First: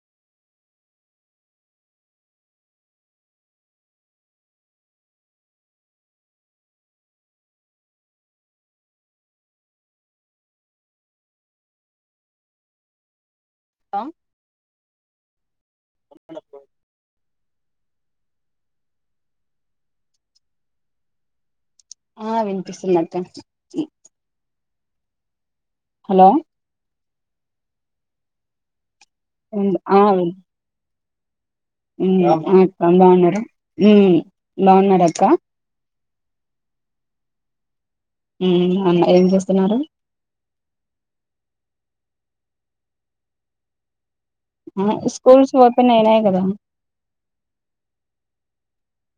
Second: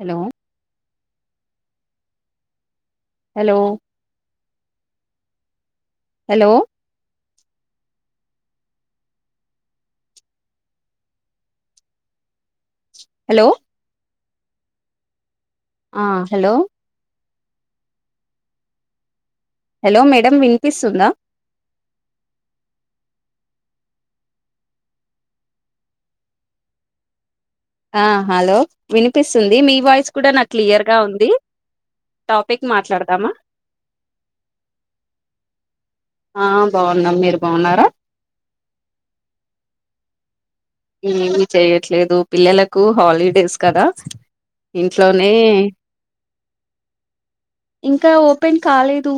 Hello hello hello hello లో ఆ hello hello madam వినిపిస్తుందా ఆ వినిపిస్తుంది అక్క హలో ఆ హలో వినిపిస్తుంది మీ వాయిస్ కూడా నాకు క్లియర్ గా ఉంది మ్ టాపిక్ అక్క మాట్లాడదామా బాగున్నార మ్ బాగున్నార అక్క ఆ బాగున్నం మీరు బాగున్నారా మ్ బాగున్నా ఏం చేస్తున్నారు ఏమి చెయట్లేదు పిల్లలకు హాలిడేస్ కదా ఆ ఇంట్లోనే స్కూల్స్ ఓపెన్ అయినాయి కదా ఇంకా ఓపెన్ కాలేదు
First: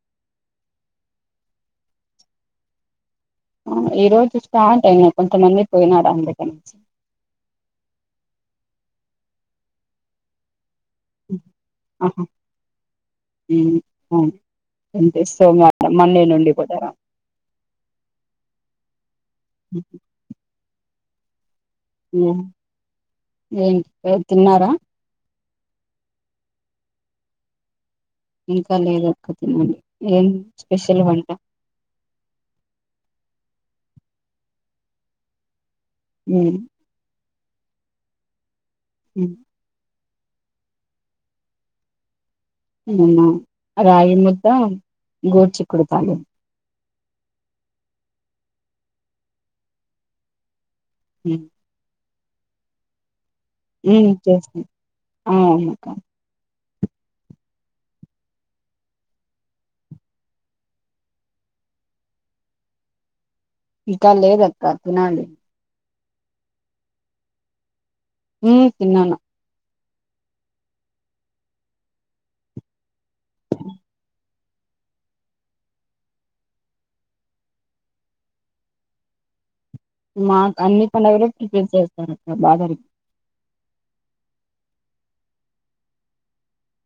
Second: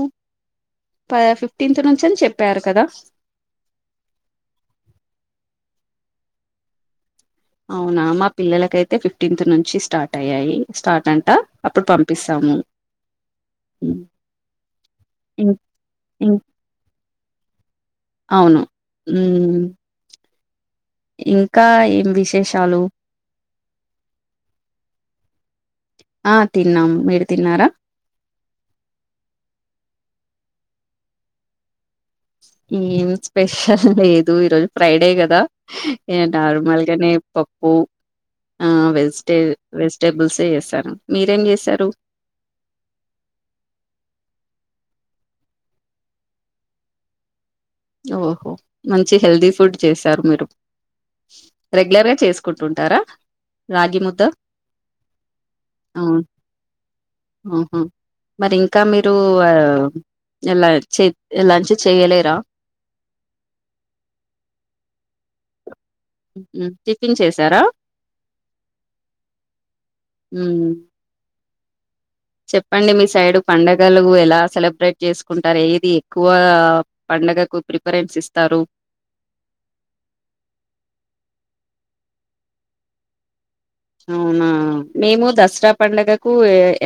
ప ఫిఫ్టీన్త్ నుంచేని చెప్పారు కదా ఈ రోజు స్టార్ట్ అయినా కొంతమంది పోయినారు అందుకనుంచి అవునా మా పిల్లలకైతే ఫిఫ్టీన్త్ నుంచి స్టార్ట్ అయ్యాయి స్టార్ ంట అప్పుడు పంపిస్తాము మ్ ఆ అంటే ఇం సోమవారం మండే ఇం నుండి పోతారా అవును మ్ ఇంకా ఏం ఉమ్ విశేషాలు ఏంటి తిన్నారా ఆ తిన్నాము మీరు తిన్నారా ఇంకా లేదక్క తినలీ ఏం స్పెషల్ వంట ఏం స్పెషల్ లేదు ఈరోజు ఫ్రైడే కదా ఉమ్ నార్మల్ గనే పప్పు ఆ వెజిటే వెజిటేబుల్స్ే చేస్తాను మీరేం చేశారు నినా రాగి ముద్ద గోడ్చిక్ క్కుడుకాయే ఓహో మంచి హెల్దీ ఫుడ్ చేశారు మీరు ఉమ్ రెగ్యులర్ గా చేసుకుంటుంటారా రాగి ఉమ్ ముద్ద చేస్తాం అవునక్క అ ఆహా మరి ఇంకా మీరు ఎలా ఎలాంచ్ చేయలేరా ఇంకా లేదక్క తినాలి టిఫిన్ చేసారా మ్ తిన్నను మ్మ్ చెప్పండి మీ సైడు పండగలు ఎలా సెలబ్రేట్ చేసుకుంటారు ఏది ఎక్కువగా పండుగకు ప్రిఫరెన్స్ ఇస్తారు మాక్ అన్ని పండుగలు ప్రిపేర్ చేస్తారు అక్క బాగా అవునా మేము దసరా పండుగకు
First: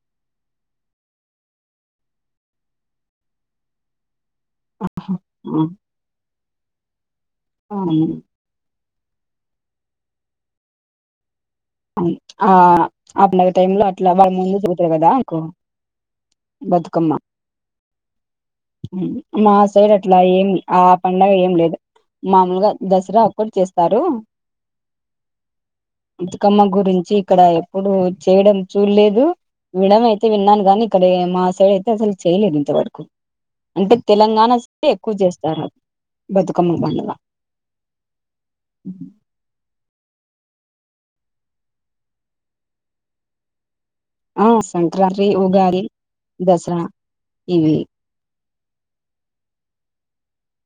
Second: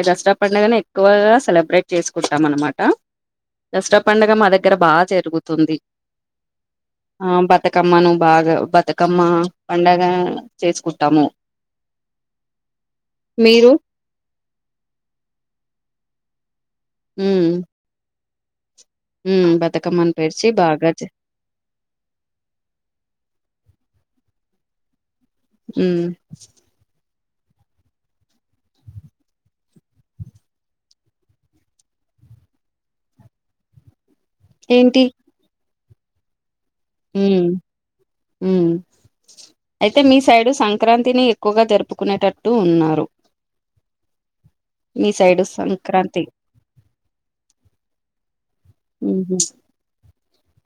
దసరా పండుగనే ఎక్కువగా సెలబ్రేట్ చేసుకుంటాం అనమాట దసరా పండగ మాద దగ్గర బాగా జరుగుతుంది ఆ అవును బతుకమ్మను బాగా బతుకమ్మ పండగ చేసుకుంటాము ఆ అప్పన మీరు టైమ్ లో అట్లా వాళ్ళ ముందు చూతారు కదా అంకు బతుక్ ఉమ్ ఉమ్ మా సైడ్ బతుకమ్మని అట్లా పేర్చి ఏం ఆ బాగా చే- పండగ ఏం లేదు మామూలుగా దసరా ఒక్కటి చేస్తారు ఉమ్ బతుకమ్మ గురించి ఇక్కడ ఎప్పుడు చేయడం చూడ్లేదు విడం అయితే విన్నాను గాని ఇక్కడ మా సైడ్ అయితే అసలు చేయ్లేదు ఇంతవరకు అంటే తెలంగాణ సై ఏంటి ఎక్కువ చేస్త సర బతుకమ్మ బం ఉమ్ ఉమ్ అయితే మీ సైడు సంక్రాంతిని ఎక్కువగా జరుపుకునేటట్టు ఉన్నారు ఆ మీ సంక్రాంతి, సైడు ఉగాలి, సంక్రాంతి దస్రా ఇవి ఊహు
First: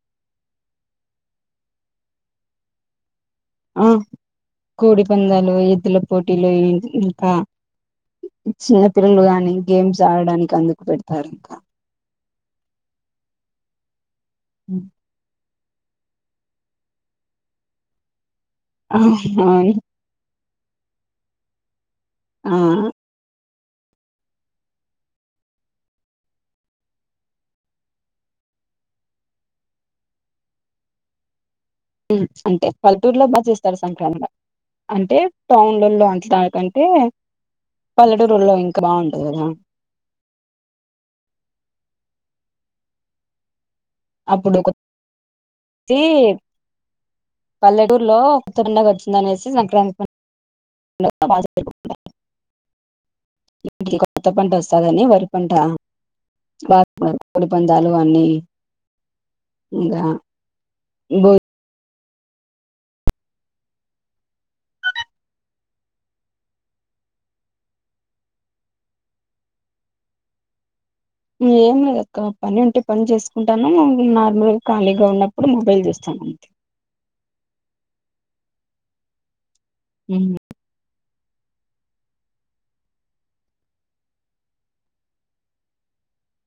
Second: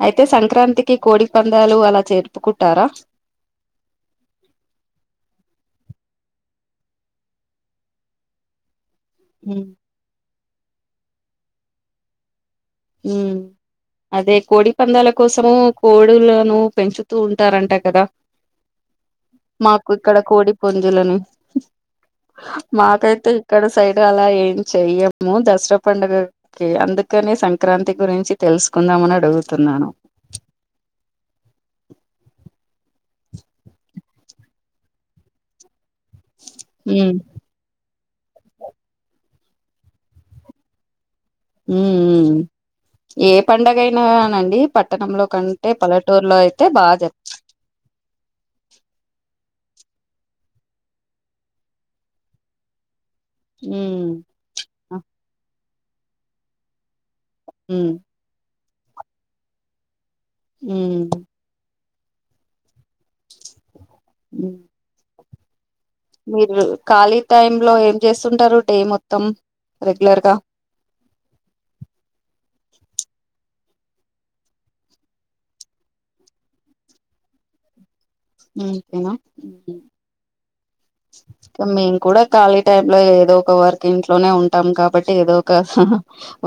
అయితే సంక్రాంతికి కోడి పందేలు అలా జరుపుకుంటారా ఆ కోడి పందేలు, ఎద్దుల పోటీలు, ఇం ఇంకా చిన్నపిల్లలు గాని ఉమ్ గేమ్స్ ఆడడానికి అందుకు పెడతారు ఇంకా ఉమ్ అదే కోడి పందేల కోసము కోడులను పెంచుతూ ఉంటారంట కదా ఆ అవును మాకు ఇక్కడ కోడి పుంజులని ఆ మాకైతే అక్కడ సైడ్ అలా ఏం చెయ్యము దస్రా పండుగకి అందుకనే సం క్రాంతి గురించి తెలుసుకుందాం అని అడుగుతున్నాను అంటే పల్లెటూరులో బాగా చేస్తారు సంక్రాంతి అంటే టౌన్ల లో అట్లా కంటే ఉమ్ పల్లెటూర్లలో ఇంకా బాగుంటది కదా ఊ ఉ ఏ పండగ అప్పుడు అయినానండి పట్టణంలో కంటే పల్లెటూర్లో అయితే బాగా జప్ ప్చ్ పల్లెటూర్లో కొత్తపండగ వచ్చిందనేసి సంక్రాంతి పం [unintelligible] ఇంటికి ఉమ్ కొత్త పంట సదని వరి పంట ఉమ్ కోడిపందాలు అన్నీ ఇంగా ఉమ్ బో ఉమ్ మీరు ఖాళీ టైమ్ లో ఏం చేస్తుంటారు డే మొత్తం రెగ్యులర్ గా ఏం లేదుక్కా పని ఉంటే పని చేసుకుంటాను నార్మల్ గా ఖాళీగా ఉన్నప్పుడు మొబైల్ చూస్తాను అంతే అంతేనా ఊహు మ్మ్ ఇక మేము కూడా ఖాళీ టైమ్ లో ఏదో ఒక వర్క్ ఇంట్లోనే ఉంటాం కాబట్టి ఏదో ఒక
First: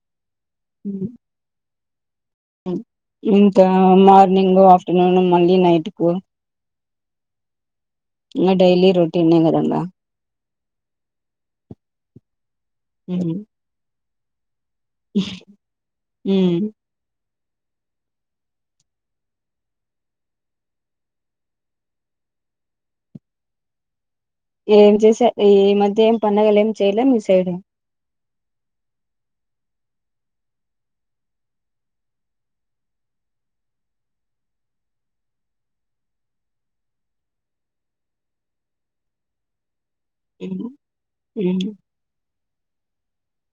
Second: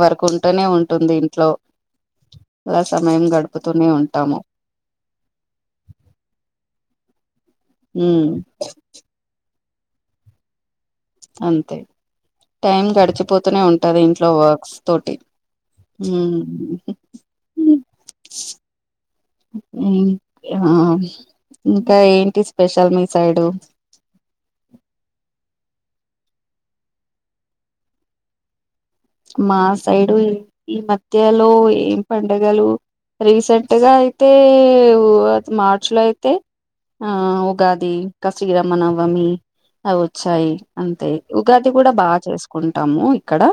వర్కు ఉంటానే ఉంటుంది ఇంట్లో అలా సమయం ఇంకా గడుపుతూనే ఉంటాము మార్నింగ్, ఆఫ్టర్నూన్, మళ్ళీ నైట్ కు మ్ డెయిలీ రొటీనె కదా అట్లా. అంతె, టైమ్ ఉమ్. గడిచిపోతూనే ఉంటది, ఇంట్లో వర్క్స్. తోటి. మ్ ఆ ఇంకా ఏంటి స్పెషల్ మీ సైడు. ఏం చేసా, ఎ ఈ మధ్య ఏం పండగలు ఏం చేయలే, మీ సైడ్. మా సైడు, ఈ మధ్యలో ఏం పండగలు. రీసెంటుగా అయితే ఉ మార్చ్ లో అయితే. ఆ ఉగాది, ఇంక శ్రీరామనవమి, అవొ వొచ్చాయి అంతే. ఉగాది కూడ బా చేసుకుంటాము ఇక్కడ.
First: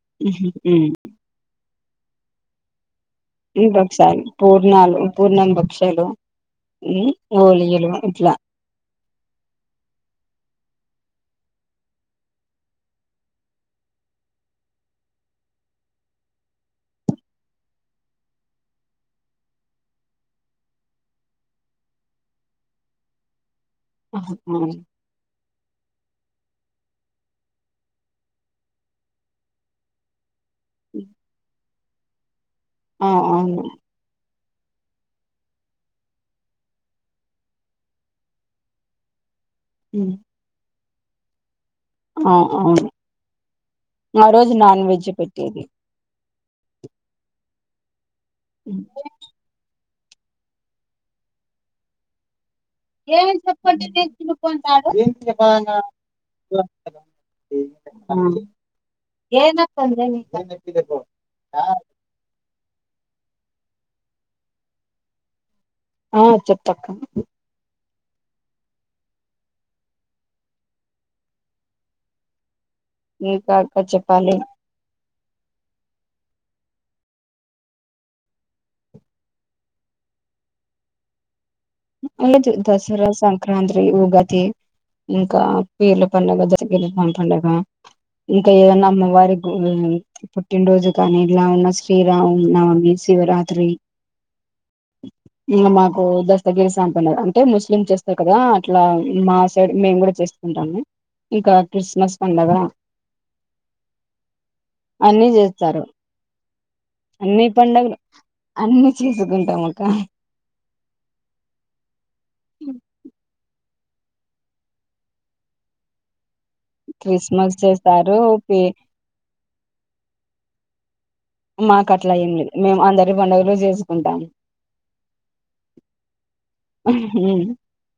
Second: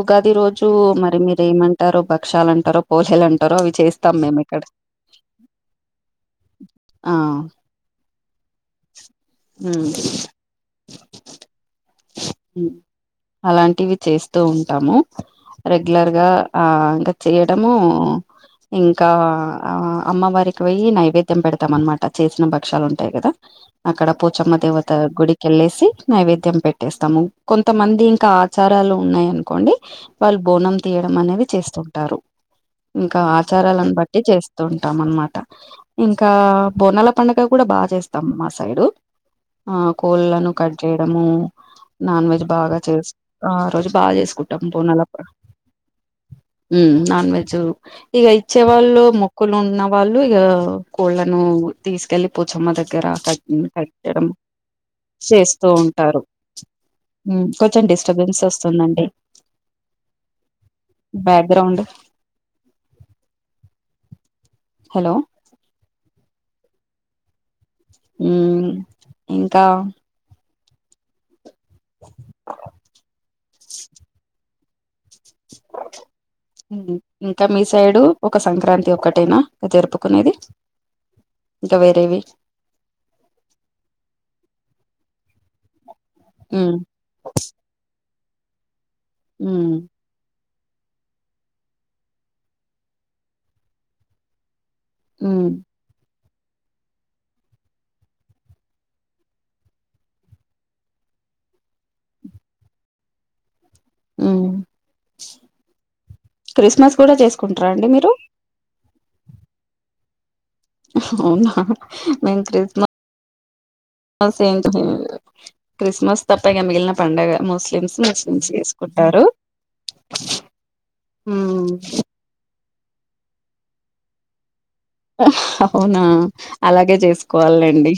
ఉగాది రోజు మరి మీరు ఏమంటారొ, భక్షాలు అంటారొ, పోలేలు అంటారొ, ఉ బక్షాలు, పూర్ణాలు, పూర్ణం భక్షలు, హ్మ్ హోలీయలు ఇట్లా. మ్ హు మ్ అలాంటివి చేస్తూ ఉంటాము. రెగ్యులర్ గా ఆ ఇంకా చెయటము ఉ, ఇంకా ఆ అమ్మవారికి వొయి, నైవేద్యం పెడతాం, అనమాట. చేసిన భక్షలు ఉంటాయి కదా. అక్కడ ఆ పోచమ్మ దేవత గుడి. కెళ్లేసి నైవేద్యం పెట్టేస్తాము. కొంతమంది ఇంకా ఆచారాలు ఉన్నాయి అనుకోండి. వాళ్ళు బోనం తీయడం అనేవి చేస్తుంటారు. ఇంకా అవును ఆచారాలను బట్టి, చేస్తుూంటాం అనమాట. ఇంకా బోనాల పండుగ కూడా బాగా చేస్తాం మా సైడు. అ ఉమ్. కోళ్లను కట్ చేయడము. నాన్ ఆ వెజ్ బాగా అవును చేసి, ఆ రోజు బాగా ఆ రోజు చేసుకుంటాం నాన్ వెజ్ పండుగ. పెట్టేది మ్ నాన్ వెజు, ఇక ఇచ్చే ఉమ్. వాళ్ళు ము క్కోల్లను ఉన్న వాళ్ళు ఇక, కోళ్ళను తీసుకెళ్ళి పోచొమ్మ దగ్గ దగ్గర ఏం కని చెప్పండి నేను కట్టడం, చినుకుంటాడు చేస్తూ ఉంటారు. కొంచెం డిస్టర్బెన్సెస్ వస్తుందండి. ఏనా బ్యాక్ గ్రౌండ్. హలో ఆ చెప్త అక్క. మ్ ఇంకా. క ఇంకా అక్క చెప్పాలి. ప్చ్ ఇంకా మీ సైడు, ఒక సంక్రాంతి ఒకటేనా, జరుపుకునేది. ఇంకా వేరేవి అన్ని జరుగుతది దసరా, సంక్రాంతి, ఉగాది, ఇంకా పీర్ల పండుగ, ఉమ్ [unintelligible] పండగ, ఇంకా ఏదన్నా అమ్మ వారికి ఉమ్ ఈ పుట్టినరోజు కాని, ఇలా ఉన్న శ్రీరామనవమి, శివరాత్రి, ఉమ్ ఇంగ మాకు ద తగిసాం పండగ అంటే ముస్లిం చేస్తారు కదా అట్లా మా సైడ్ మేము కూడా చేసుకుంటాము. ఇంకా క్రిస్మస్ పండగ. ట్ మ్ అన్ని చేస్తారు క్రిస్మస్ కూడ చేసుకుంటరా అండి మీరు. అన్నీ చేసుకుంటాము అక్క. హహ్హ్హ అవునా మేమ్ క్రస్మస్ సేమ్ క్రిస్మస్ తప్ప ఇక మిగిలిన పండగ క్రిస్మస్ ముస్లిమ్స్ చేస్తారు ముస్లిమ్స్ పి కేసుకుంటర్. టారు మాకు అట్లా ఏమి లేదు మేము అందరి పండుగలు చేసుకుంటాము అవునా అలాగే హ్మ్ చేసుకోవాలేండి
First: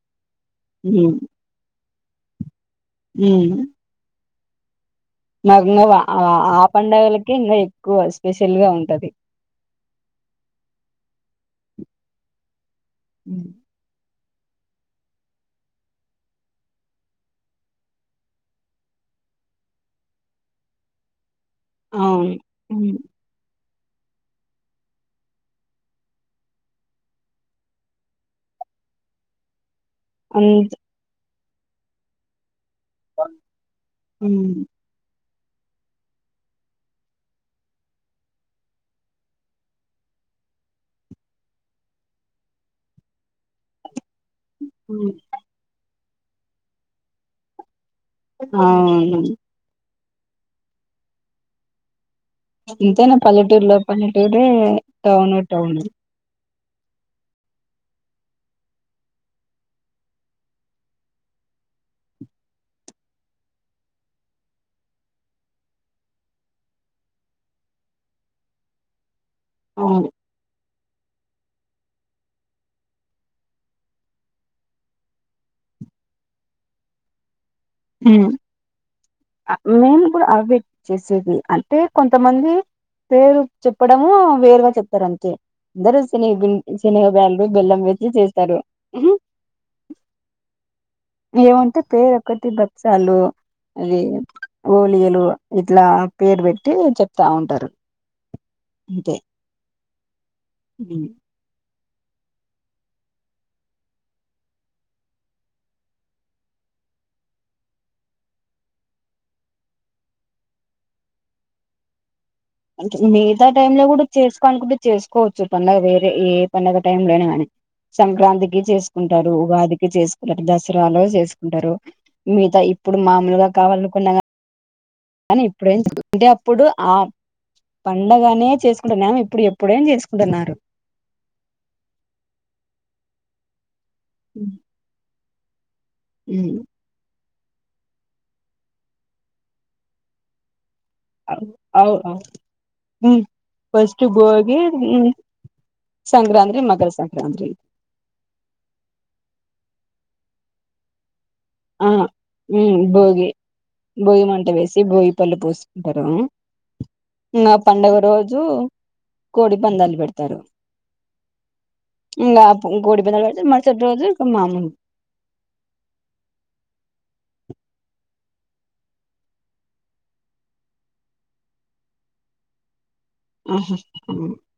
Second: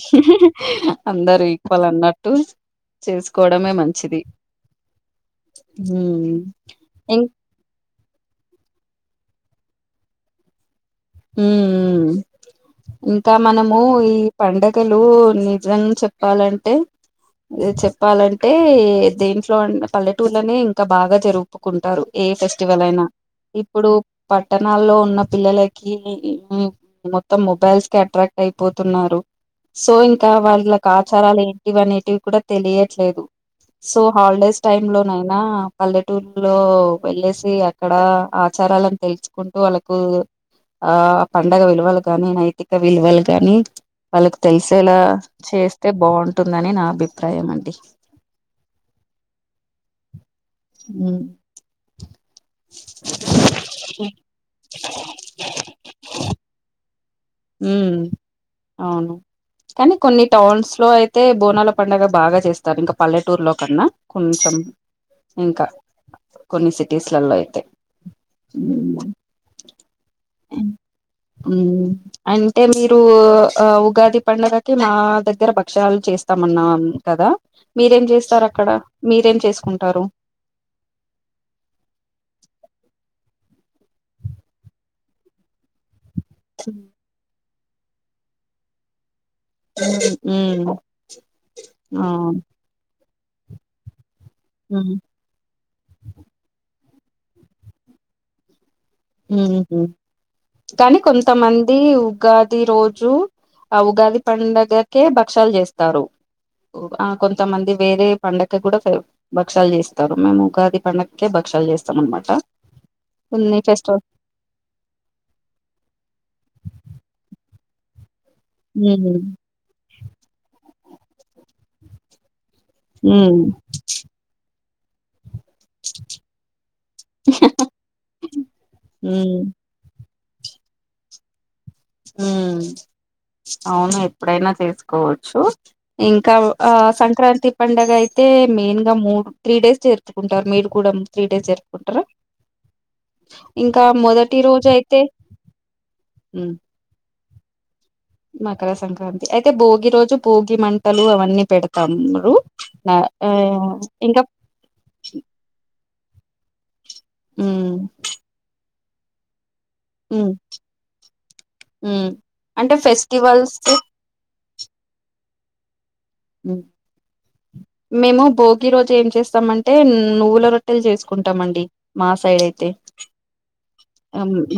హ్మ్ అందరు ఈక్వల్ అన్నట్ ట్టు హ్మ్ చేసుకోవడమే మంచిది మాకు ఇంకా ఉమ్ ఆ పండగలకే ఇంకా ఎక్కువ స్పెషల్గ ఉంటది ఉ ఇంకా మనం ము ఈ పండగలు నిజం చెప్పాలంటే చెప్పాలంటే దేంట్లో పల్లెటూళ్లనే ఇంకా బాగా జరుగు పుకుంటారు ఏ అవును ఫెస్టివల్ హ్మ్ అయినా ఇప్పుడు పట్టణాల్లో ఉన్న పిల్లల కీ మొత్తం మొబైల్స్కే అట్రాక్ట్ అయిపోతున్నారు సో ఇం ఇంకా అంత్ వాళ్ళకి ఆచారాలు ఏంటివి అనేటివి కూడా తెలియట్లేదు సో హ్మ్ హాలిడేస్ టైమ్ లో నైనా పల్లెటూరులో వెళ్ళేసి అక్కడ ఆచారాలని తెలుసుకుంటూ వాళ్ళకు ఆ పండగ విలువలు గాని నైతిక విలువలు గాని వాళ్ళకు తెలిసేలా హ్మ్ చేస్తే బాగుంటుందని నా అభిప్రాయం అండి అవును ఉమ్ ఎంతైనా పల్లెటూరులో పల్లెటూరే టౌను టౌనే ఉ అవును కానీ కొన్ని టౌన్స్ లో అయితే బోనాల పండగ బాగా చేస్తారు ఇంకా పల్లెటూర్లో కన్నా కొంచెం ఇంకా కొన్ని సిటీస్లలో అయితే ఉమ్ అవును ఉమ్ అంటే మీరు ఆ ఉగాది పండగకి మా దగ్గర భక్ష్యాలు చేస్తామన్నా కదా మీరేం హ్మ్. చేస్తారు అక్కడ మీరేం చేసుకుంటారు అవి చేసేది అంటే కొంతమంది పేరు చెప్పడము వేరుగా చెప్తారు అంతే అందరు శనగపిం శనిగ పాలు బెల్లం వేసి చేస్తారు ఉమ్ ఏమంటే ఆ పేరొకటి భక్షాలు అది ఉమ్ గోలీలు ఇట్లా పేరు పెట్టి చెప్తా ఉంటరు ఉహు కానీ ఉమ్. కొంతమంది ఉగాది రోజు ఆ ఉగాది పండగకే భక్ష్యాలు చేస్తారు ఆ కొంతమంది వేరే పండగకి కూడా ఫేవ భక్ష్యాలు చేస్తారు మేము ఉగాది పండగకే భక్ష్యాలు చేస్తాం అనమాట అంటే మి మిగితా కొన్ని టైమ్ లో ఫెస్టివల్ కూడా చేసుకో అనుకుంటే చేసుకోవచ్చు పంండగ వేరే ఏ పండుగ టైమ్లో అయినా కానీ సంక్రాంతి ఉమ్ చేసుకుంటారు ఉగాదికి చేసుకు దసరాలో చేసుకుంటారు మిగతా ఇప్పుడు ఉమ్ మామూలుగా కావాలనుకున్నా కానీ ఇప్పుడేంటే అప్పుడు ఆ పండగనే చేసుకుంటా మేము ఇప్పుడు ఇప్పుడేం చేసుకుంటున్నారు హ్మ్ అవును ఎప్పుడైనా చేసుకోవచ్చు ఇంకా ఆ సంక్రాంతి పండుగ అయితే మెయిన్ గా మూడు త్రీ డేస్ జరుపుకుంటారు మీరు కూడ త్రీ డేస్ అవు జరుపుకుంటారా ఇంకా ఫస్ట్ మొదటి భోగి రోజు అయితే ఉమ్ సంక్రాంతి మకర సంక్రాంతి మకర సంక్రాంతి అయితే భోగి రోజు భోగి మంటలు అవన్నీ పెడతా ఆ ఉమ్మ్ భోగి ఇంకా భోగి మంట వేసి భోగిపళ్ళు పోసి కుంటారు ఇంకా ఆ ఉమ్ పండుగ రోజు కోడి పందాలు ఉమ్ పెడతారు ఉమ్ ఇంకా అంటే గోడి పందాలు పెడతరు ఫెస్టివల్స్ మరుసటి రోజు మామూలు ఉమ్మ్ మేము భోగి రోజు ఏం చేస్తామంటే నువ్వుల రొట్టెలు చేసుకుంటం అండి మా సైడ్ అయితే ఆహా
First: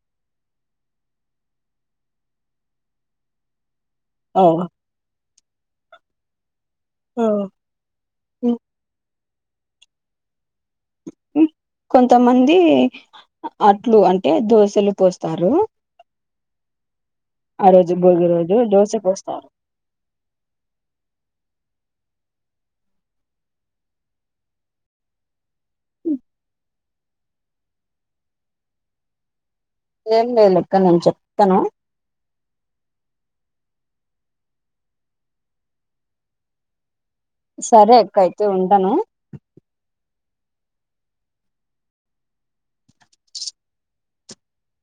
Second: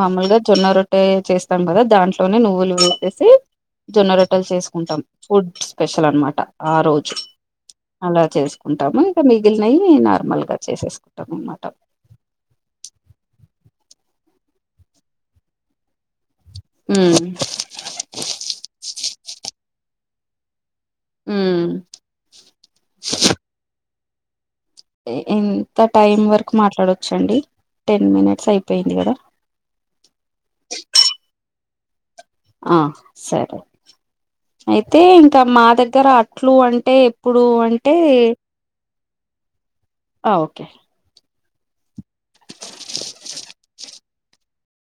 మాముూలుగా జొన్న రొట్టె చేస్తాం కదా దాంట్లోనే నువ్వులు వేసేసి జొన్న ఓ రొట్టలు చేసుకుంటాం ఫుడ్ స్పెషల్ అనమాట ఆ రోజు అలా చేసుకుంటాము మిగిలినయి నార్మల్ గా చేసేసుకుంటాం అన్నమాట కొంతమంది అట్లు అంటే దోశలు పోస్తారు ఉమ్మ్ ఆ రోజు భోగి రోజు దోస పోస్తారు మ్మ్ ఎంత టైం వరకు మాట్లాడోచ్చండి టెన్ మినిట్స్ అయిపోయింది కదా ఏం లేదులే అక్క నేను చెప్తాను ఆ సరే అయితే ఇంకా మా దగ్గర అట్లు అంటే ఇప్పుడు అంటే ఉంటను ఆ ఓకే